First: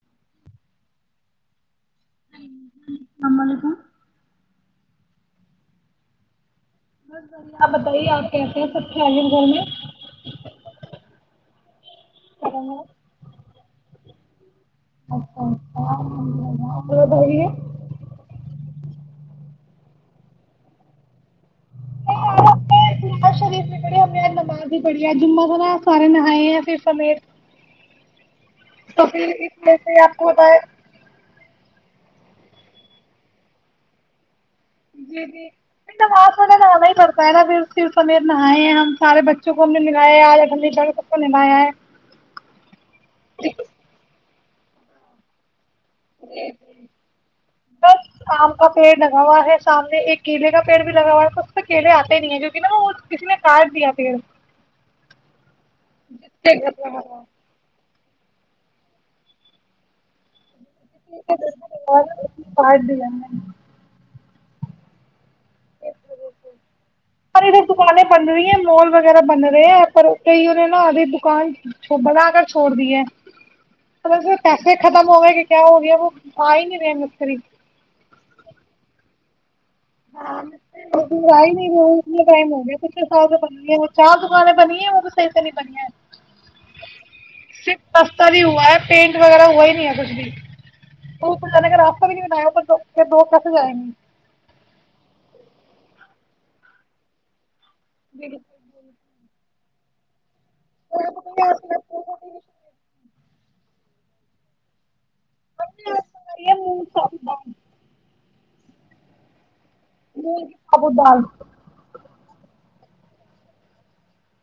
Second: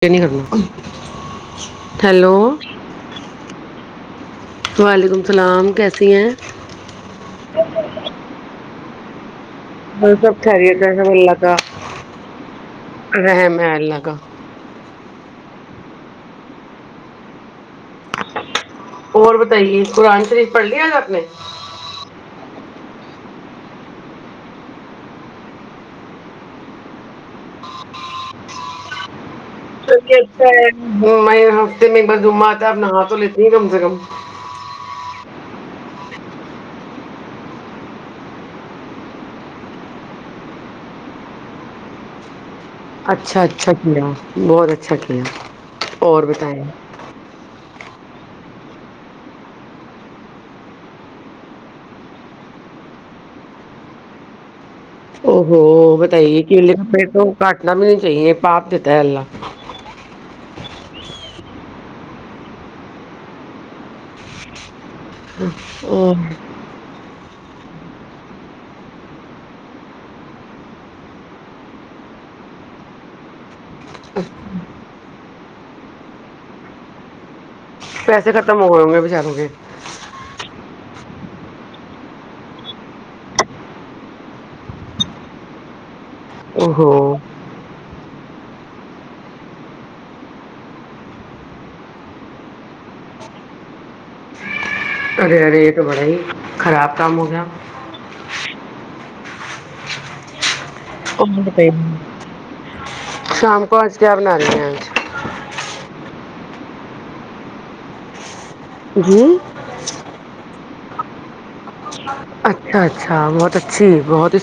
کہ نہیں کرنا ہیلو السلام علیکم وعلیکم السلام کیسی ہیں بس آ بدائی ہی آ کہتے ہیں خم گور میں اور سب ٹھہری کا سب اللہ کا اچھا رحم ہے اللہ کا اچھاچ ب ہے اور بتائیے قرآن شریف پڑھ لیا آج آپ نے ار شریف بھی پڑھی ہم نماز ہی پڑھی ہے جمما س نا سارے نائے ہیں پھر سمیت کل تو اچھا ہے میں ہفتے میں بس جما آتا ہے اپ نہا تو لیتی ہیں کم سے کم جی جی توا نہانا ہی پڑتا ہے نا پھر اس ست نہائے ہم سارے بچوں کو ہم نےائے آ سب کو نلاایا ہے اچھا اچھا کیا بہت اچھا ک اور بھی تائیں بس آم کا پیڑ لگا ہوا ہے سامنے ایک کیلے کا پیڑ بھی لگا ہوا ہے ب تو کیلے آتے نہیں ہے جوہ نا وہ کسی نے کاٹ دیا پیڑ ا ہو بتائیے ایک گھر کہے کا لگا پھر ہوا ہے۔ تو کاٹنا بھی تو یہ پپ دیتا ہے اللہ [inaudible] پد ج [inaudible] اورو [inaudible] ساری تو دکانیں بن رہی ہیں مال وغیرہ بن رہے ہیں پر کئی ان نے نہا آدھی دکان بنا کر چھوڑ دی ہے مط پیسے ختم ہو گ گ کیا ہو گیا وہ آ ہی نہیں رہے مت قریب پیسے ختم ہو گؤ گے بچاروں کے ہاںم ہو گیاچھ ب وہ چار دکانیں بنی ہے وہ تو صیح سے نہیں بنی ہے او ہو سسہ بھی ہوا ہے پینٹ وغیرہ ہوا ہی نہیں ہے کچھ بھی تو جانے کا راستہ بھی نہیں بیا دو کس جائیں گے ارے ریٹ بڑا ہی خراب کام ہو گیا کم پ شام کونچ کیا بنا رہی ہیں آج مری م ستا ہی ن کے سابو ڈال اچھا اچھا بہت اچھی بہت ہی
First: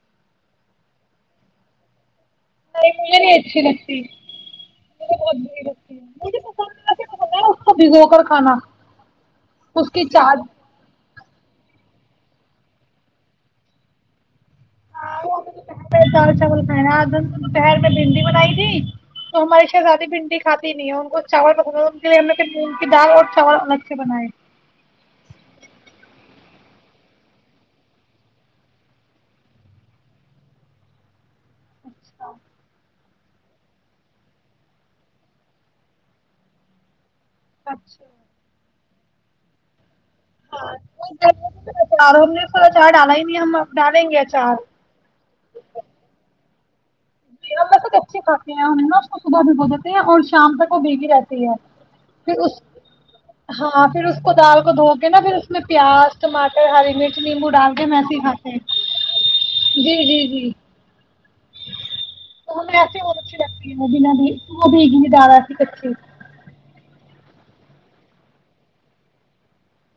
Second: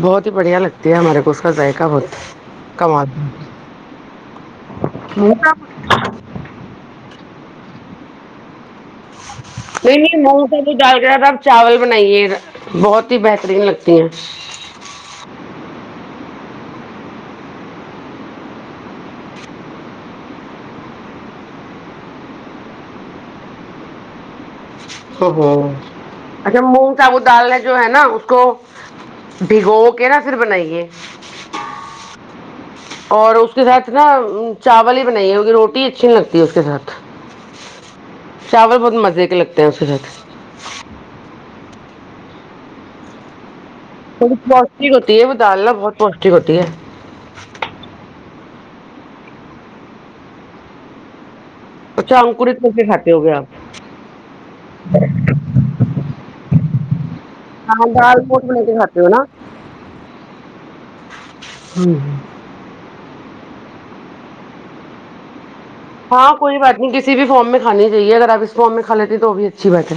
بہت ہی بڑھیا لگتی ہے ہمارے کو اس کا ذائقہ بہت نہیں مج نہیں اچچ نکتی م کا مجھے اس کو بھگو کر کھانا اس نہیں کی نہیں چاٹ من کا بھی ڈال گ تھا چاول بنائیے بہت ہی بہترین لگتی ہیں ر دال چاول کھائے آج ہم دوپہر میں بھنڈی بنائی تھی تو ہماری شہزادی بھنڈی کھاتی نہیں ہے ان کو چاول ان کے لیے ہم نے م کی دال اور چاول الگ سے بنائے ا اچھا مونگ سابوت دال نے جو ہے نا اس کو بھگو کے نا پھر بنائیے اچھا اور اس کے ساتھ نا چاول ہی بنائیے ہوی روٹی اچھی نہیں لگتی ہے اس کے ساتھ اچھا چاول بہت مزے کے لگتے ہیں اس وقت ہاں تو اچار ہم نے اس اچار ڈالا ہی نہیں ہم ڈالیں گے تھوڑی اچار پوشٹک ہوتی ہے وہ ڈالنا بہت پوشٹک ہوتی ہے ن م تو کچے کاا نا اس کو صبح میں بو دیتے ہیں اور شام تک وہ بھیگی رہتے ہیں اچھا پھر اس انکرت میں سے کھاتے ہو گے آپ ہاں پھر اس کو دال کو دھو کے نا پھر اس میں پیاز ٹماٹر ہری ک نیمبو ڈال کے ہاں میسی ہی دال موٹ کھاتے بنا کے کھاتے ہو نا جی جی جی ہوں ہ تو ہمیں ایسے بہت اچھے لگتی ہیں جنہ د تو وہ دیک گی زدہ ہاں کوئی بات نہیں کسی بھی فارم میں کھانی چاہیے اگر آپ اس فارم میں کھا لیتی تو وہ بھی اچھی بات ہے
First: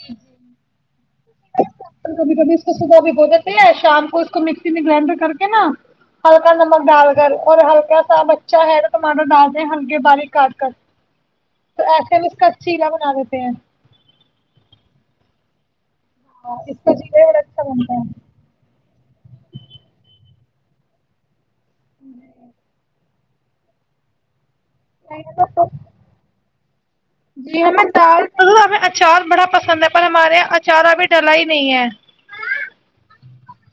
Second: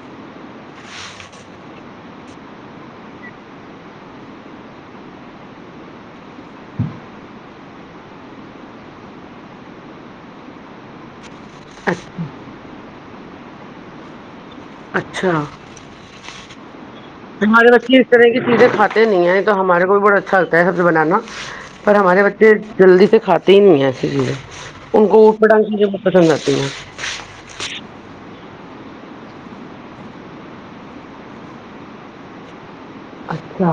جی کبھی کبھی اس کو صبح بھی ہو جتے ہے شام کو اس کو مکسی میں گرائنڈر کر کے نا ہلکا نمک ڈال کر اور ہلکا ساب اچھا ہے تو ٹماٹر ڈالتے ہیں ہلکی بار کاٹ کر تو ایسس کر چیلا بنا دیتے ہیں اچھا ہاں ہمارے بچے اس طرح کی چیزیں کاتے نہیں ہیں تو ہمارے کوئی بڑا اچھا [unintelligible] پر ہمارے بچے جلدی سے کاتی ہی نہیں ہے ای چیز جی میں چال دک اچار بڑا پسند ہے پر ہمارے یہاں اچار ابھی ڈلا ہی نہیں ہے اچھا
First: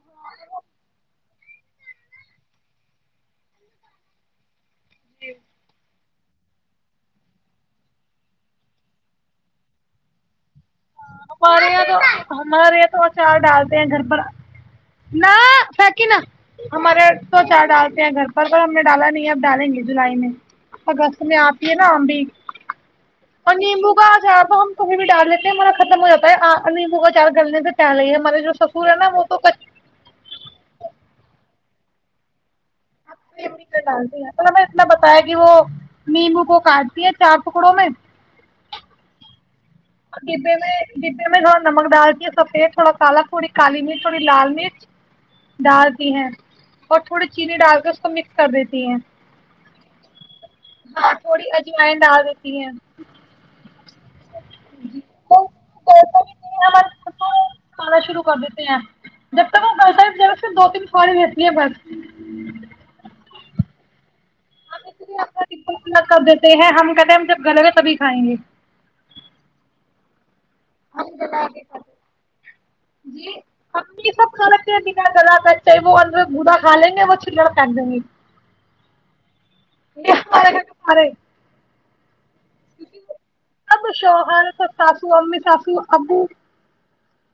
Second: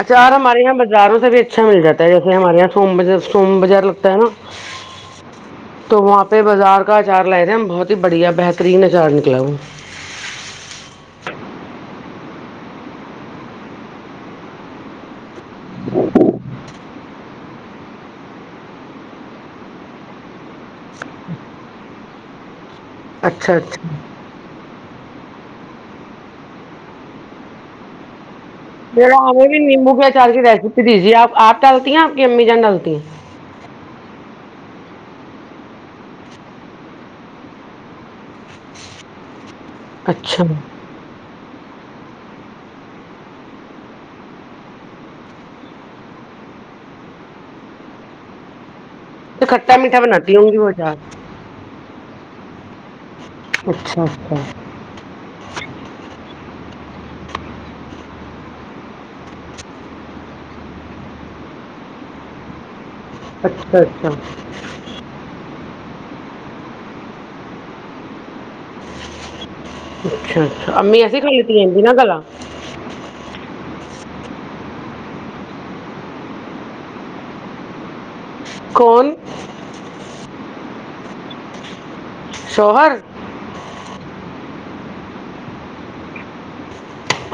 اچار ہمارے یہاں بازاروں سے بھی اچھا مل جاتا ہے جیسے ہمارے یہاں سوم ب سوم بازار لگتا ہے نا جی تو وہاں پہ بازار کا اچار لائے تھے بہت ہی بڑھیا بہترین اچار نکلا وہ ہمارے یہاں تو ہمارے یہاں تو اچار ڈالتے ہیں گھر پر نہ فک نا ہمارے تو چار ڈالتے ہیں گھر پر پر ہم نے ڈالا نہیں ہے اب ڈالیں گے جولائی میں اگست میں آتی ہے نا ہم بھی اچھا اور اچھا نمبو گاج آب ھر بھی ڈال لیتے ہیں ہمارا ختم ہواتا ہے نمو کا چار گلنے سے پہلے ہی ہے ہمارے جو سسر ہے جا نا وہ تو آویں بھی نمو کے ڈال کے ریسپی دیجی آپ ڈالتی ہیں آپ امی جان ڈالتی ہیں [unintelligible] میں بتایا کہ وہ نیمبو کو کاٹتی ہے چار ٹکڑوں میں اچھا کت میں جتنے میں س نمک ڈال دی ہیں سفید تھوڑا کالا تھوڑی کالی مرچ تھوڑی لال مرچ ڈال دی ہیں اور تھوڑی چینی ڈال کے اس کو مکس کر دیتی ہیں تو کھٹا میٹھا بناتی ہوں گی وہ جد یہ اچھا اچھا آنا شروع کر دیتے ہیں جب تک وہ کرتا ج سے دو تین سواری رہتی ہیں بس اچھا اچھا کتنا کر دیتے ہیں ہم کہتے ہیں ہم جب گلے ہو تبھی کھائیں گے ہ [unintelligible] اچھا اچھا امی ایسیے کال ت جی نہا گلا جی ہم یہ سب کھ رک بنا گلا وہ بڑھا کھ لیں گے وہ چل پ دے کون مارے شوہر اب شوہر سب ساسو امی ساسو ابو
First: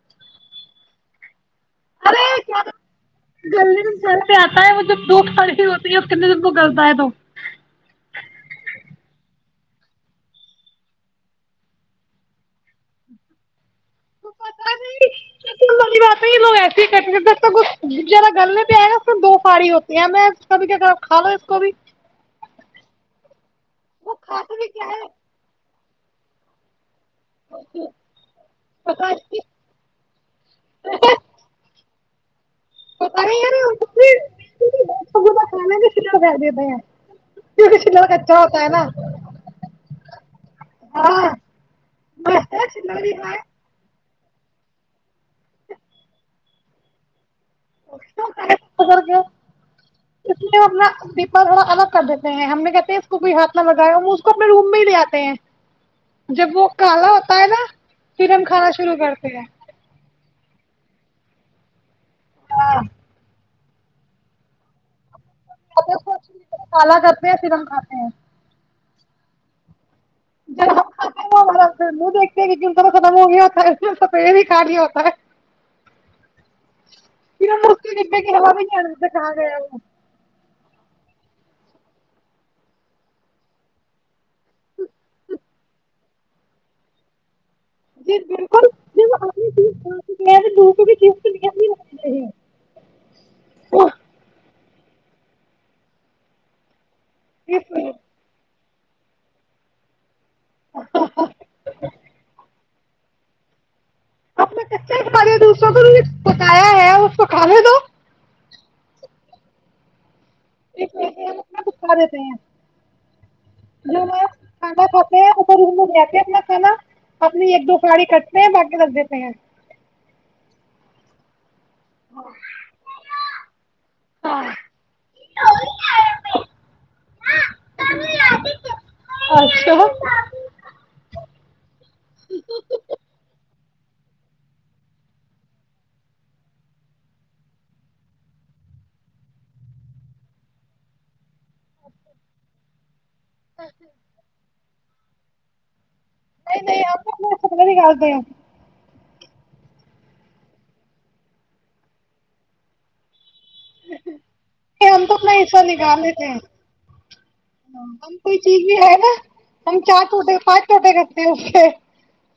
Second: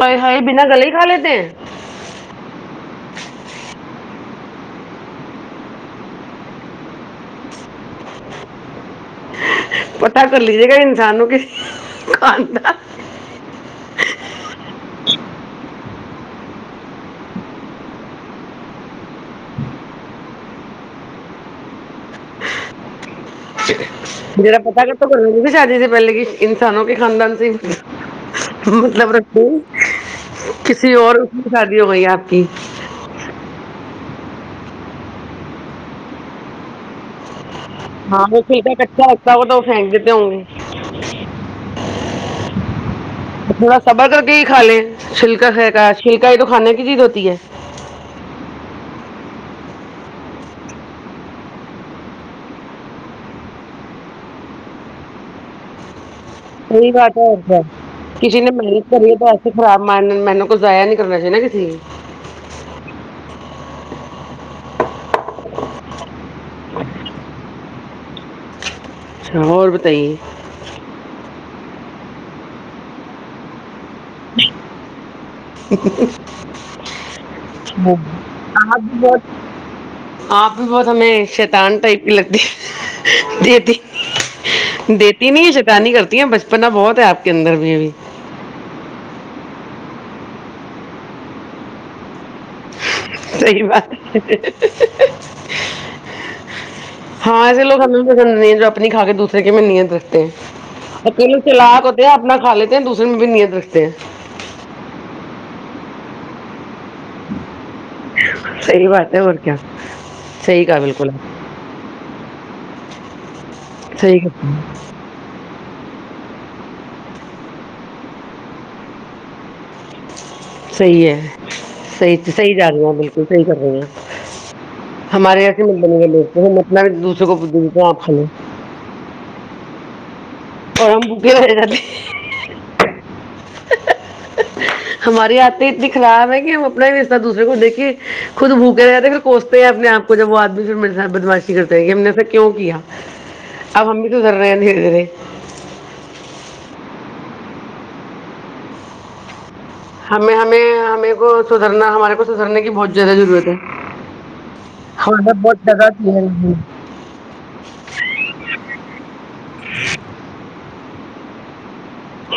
ہائی ہائی بنا گل ہی کھا لیتے ہیں ارے گللتے آتا ہے وہ جب دھوپ کھڑی ہوتی ہے اور کتنے دن کو گلتا ہے تو پتاہ کر لیجے گا انسان ن کہ کانا والی بات ہے لوگ ایسے ہیا گلنے پہ آئے گا دو فڑی ہوتی کبھی کیا کر کھا لو اس کو بھی وہ کھاتے جرا بھی پتا کیا کرت ہے تو کرنا بھی شادی سے پہلے کی انسانوں نہیں خاند مطلب پتا ری کسی اور اس کی شادی ہو گئی ہے کہ کھا ش کر دتے ہاں وہ کھلکا کچا رتا وہ تو وہ پھینک دیتے ہوں گ ہاں میں شلر بھی کھائے تھوڑا سبر کر ہی کھا لیں شلکا کا شلکا ہی تو کھانے کی چیز ہوتی ہے اسے اپنا دیپا تھوڑا الگ کر دیتے ہیں ہم نے کہتے ہیں اس کو کوئی ہاتھ نہ لگایا اس کو اپنے روم میں ہی لے آتے ہیں جب وہ صی کالا بات ہے اور ہوتا کیا نا پھر کسی ہم نے کھانا محنت شروع کری ہے تو کرتے ہیں ایسے خراب م م کچھ ضایا نہیں کرنا چاہی نا کسی ہاں کالا کرتے ہیں پھر ہم آتے ہیں اچھا اور بتائیے جا ہم پھر من دتے کہ جن تو سد منہی ہوتا ہے سف بھی کٹ ہوتا ہےک کے بھی ج ک گیا وہ آپ بھی بہت شیتان ٹائپ کی لگتی ہے دیتی دیتی نہیں ہے شیتانی ہی کرتی ہے بچپنا بہت ہے آپ کیندر بھی بھی جی بالکل چیز چز خالی اوج عا رہی ہے ہاں ایسے اس لوگ لیے ہمنا بھی پسند نہیں ہیں جو اپنی کا کے دوسر کے منی ار اکیل چلا کوتے اپنا خالے د دوسریے مہی نہیںیا دکھتے ہیں اپنے کچا کے بارے دوسروں کو بتایا ہے اس کو کاے دو صحی بات ہے اور کیا صحیح کہا بالکل ا دیتے ہیں جو صحیح کہا، کاندا کھاتے ہیں اھر [unintelligible] اپنا کھانا اپنی ایک دو کھلاڑی کٹتے ہیں باقی رکھ دیتے ہیں صحی ہے سی سحی جا رہی ہ بالکل سحی کر رہی ہیں ہمارے یہسے مط نہیں لوتے ہم مطنا بھی دوسرے کو پج گی تو آکھ اچھا اورورم بکی و جاتے ہماری آات اتنی خراب ہے کہ ہم اپنا ہی رسہ دوسر کو دیکے خود بھوکے رہاتتے پھر کوستے ہیں اپنے آپ کو جب وہ آدمی پھر میرے ساتھ بدماشی کرتے کہ ہم نے ایسا کیوں کیا آ ممی تودر نن ہے [inaudible] آپ سنے نہیں کرتے ہو [unintelligible] ہمیں ہمیں ہمیں کو سدھرنا ہمارے کو سدھرنے کی بہت زیادہ ضرورت ہے ہم تو اپنا ہمارا حصہ بہت نکال لیتے ہیں زیادہ ہم کوئی چیز بھی ہے نا ہم چار چوٹ پانچ چوٹے کا ج [unintelligible] [inaudible]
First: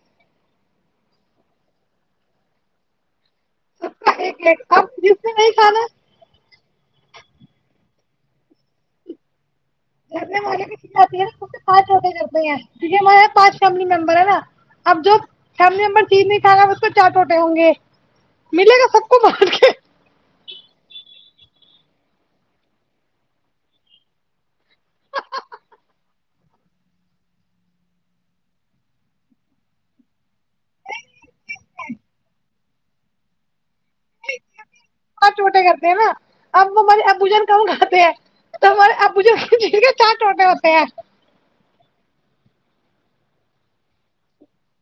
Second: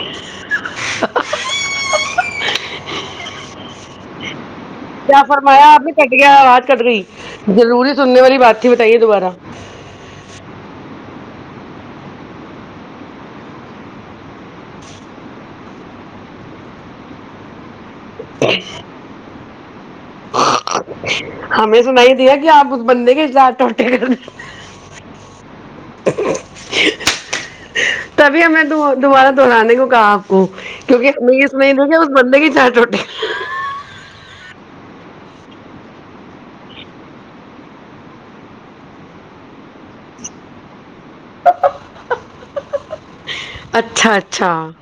سب کا ایک ایک اب کیا جس نے نہیں فرمایا آپ کھانا بھی کٹ گیا آواز کٹنی جروری سننے والی بات ہی بتائیے دوبارہ ے ہے نا [unintelligible] پانچ چوٹ کرتے ہیں کیکہ ہمارے یہاں پانچ فیملی ممبر ہے نا اب جو فیملی ممبر چیز نہیں کھانا اس کو چار چٹوٹے ہوں گے ملے گا سب کو بار کے ہمیں سن ہی دیا کہ آپ اس بندے کے چار وٹے کر تبھی ہمیں دوبارہ دوہرانے کو کہ آپ کو کیونکہ ہمیں یہ سنا دیا کہ اس بندے کی چار وٹی چار چوٹے کرتے ہیں نا اب ہمارے ابو جن کہوں کھاتے ہیں تو ہمارے ابو جن چار چوٹے ہوتے ہیں اچھا اچھا [unintelligible]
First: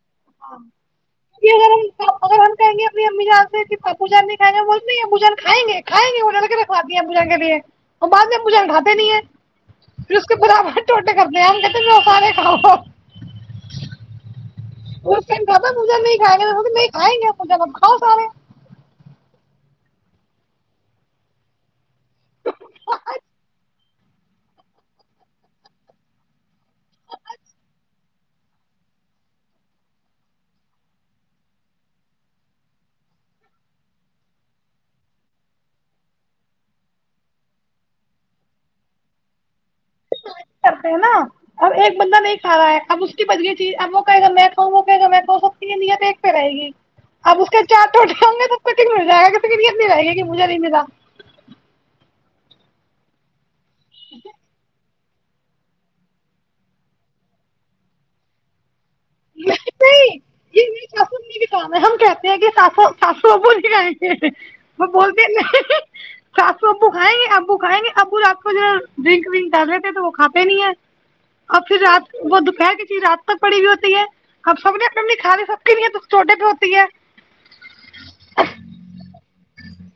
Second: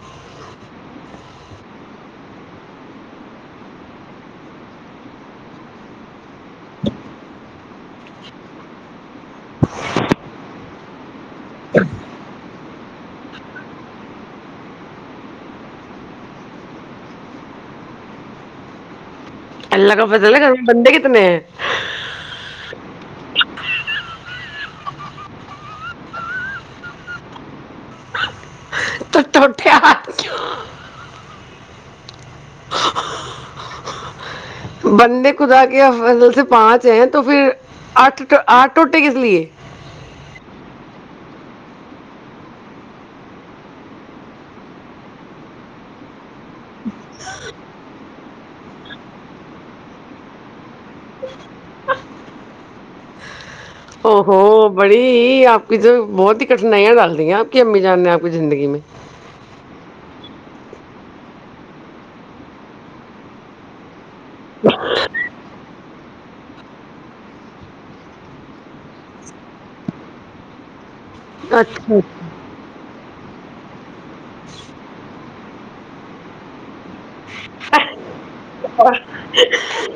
یہ اگر ہم کہیں گے اپنی امی جان سےپوجان نہیں کھائے گا بولتے یہ پوجن کائیں گے کھیں گے انہ کھاادیا مریں کے لیے [unintelligible] ہم بد میں مجھے اٹاتے نہیں ہیں پھر اس کے پرا ک کر د آ ہم کہتے بھی سارے کھاؤ ا نہیں کھائےیں گا کھائیں گے کاؤ سارے اللہ کا فضل کر بندے کتنے ہیں تو ٹوٹے آ کی بندے خدا کے فصل سے پانچ ہیں تو پھر آٹھ آٹھ ٹوٹے کس لیے کرتے ہیں نا اب ایک بندہ نہیں کا رہا ہے اب اس کی بد گ چیز اب وہ کہے گا میں کھاں وہ کہے گا میں کہوں سب چیزیں رہے گی اب اس کے چار چوٹ سوں گے تو سب ت مل جائے گانی رہ گ ہے مجھا لا او ہوو بڑی یہ آپ کی تو بہت ہی کٹھنائیاں ڈال رہی ہیں آپ کی امی جان نے آپ کی زندگی میں [unintelligible] کانا ہم کہتے ہیں کہ سات سو سات سو بول گئے وہ بولتے ہیں ن [unintelligible] س آات سو ابو کھائیں گے ابو کھائیں گے ابو آپ کو جو ڈرنک ونک کر رہتےے تو وہ کھاتے نہیں ہے اور پھر رات اچھا وہ دوپہر کے چیز رات پڑی ہوئی ہوتی ہے ہمب سب نے اپ نہیں کا لے سب [unintelligible] چھوٹے پوتی ہے خالی اوج عا رہی ہے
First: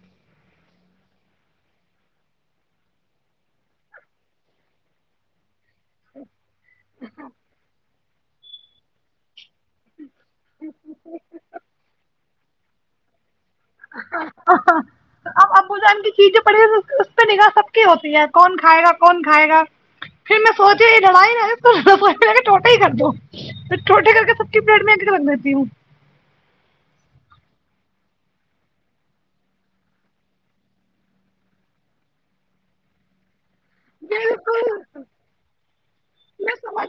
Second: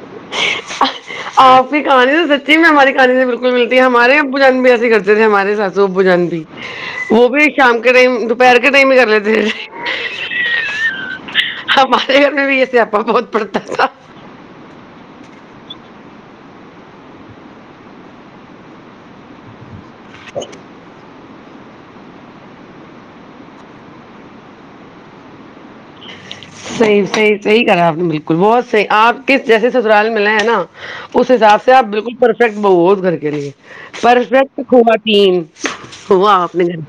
آپ کی کہانی سے سچی میں ہماری کہانی سے بالکل ملتی ہے ہمارے ابو جان بھی ایسے کرتے تھے ہمارے ساتھ ب جان وہ بھی شام کے ٹائم توپہیر کے ٹائم میں کر لیتے تھ [inaudible] ہ ماتے گھر میں بھی ایسےپا بہت پڑتا تھا خالی اوج عا رہی ہے اب ابو جان کی چیز جو پڑی اس پہ نگاہ سب کی ہوتی ہے کون کھائے گا کون کھائے گا پھر میں سوچیا یہ لڑائی ہی رہے کے ٹوٹا ہی کر دو تو چٹوٹے کر کے سب کی پلیٹ میں لگ دیتی ہوں صحیحیحیح کرا آپ نے بالکل بہت صحیح آپ کس جیسے سسرال ملے ہیں نا اس حساب سے آپ بالکل پرفیکٹ بو اس گھر کے لیے پرفیکٹ بالکل ہوا م ہوا میں آپ نے سمجھ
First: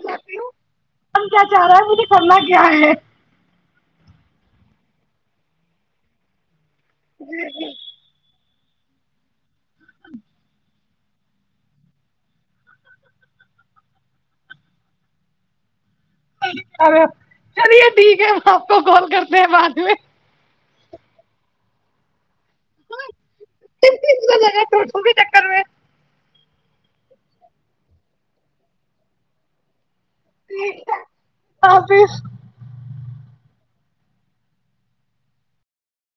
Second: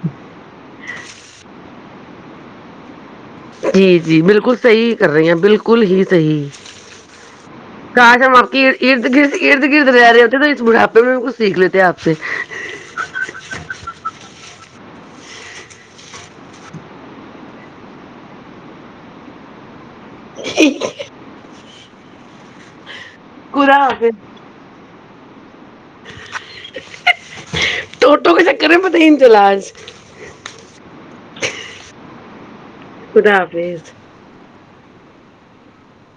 سما کیاے جی جی بالکل صحی کر رہی ہیں بالکل ہی صی کاش ہم آپ کی ارد گ گرد گرد لے رہے تھ بڑا تو ب کچ سیکھ لیتے آپ سے چلیے ٹھیک ہے آپ کو کال کرتے ہیں بعد میں ا حافظ لاب تک کلو ٹوٹو کے چکر میں پت ہی جلاج آفظ تریز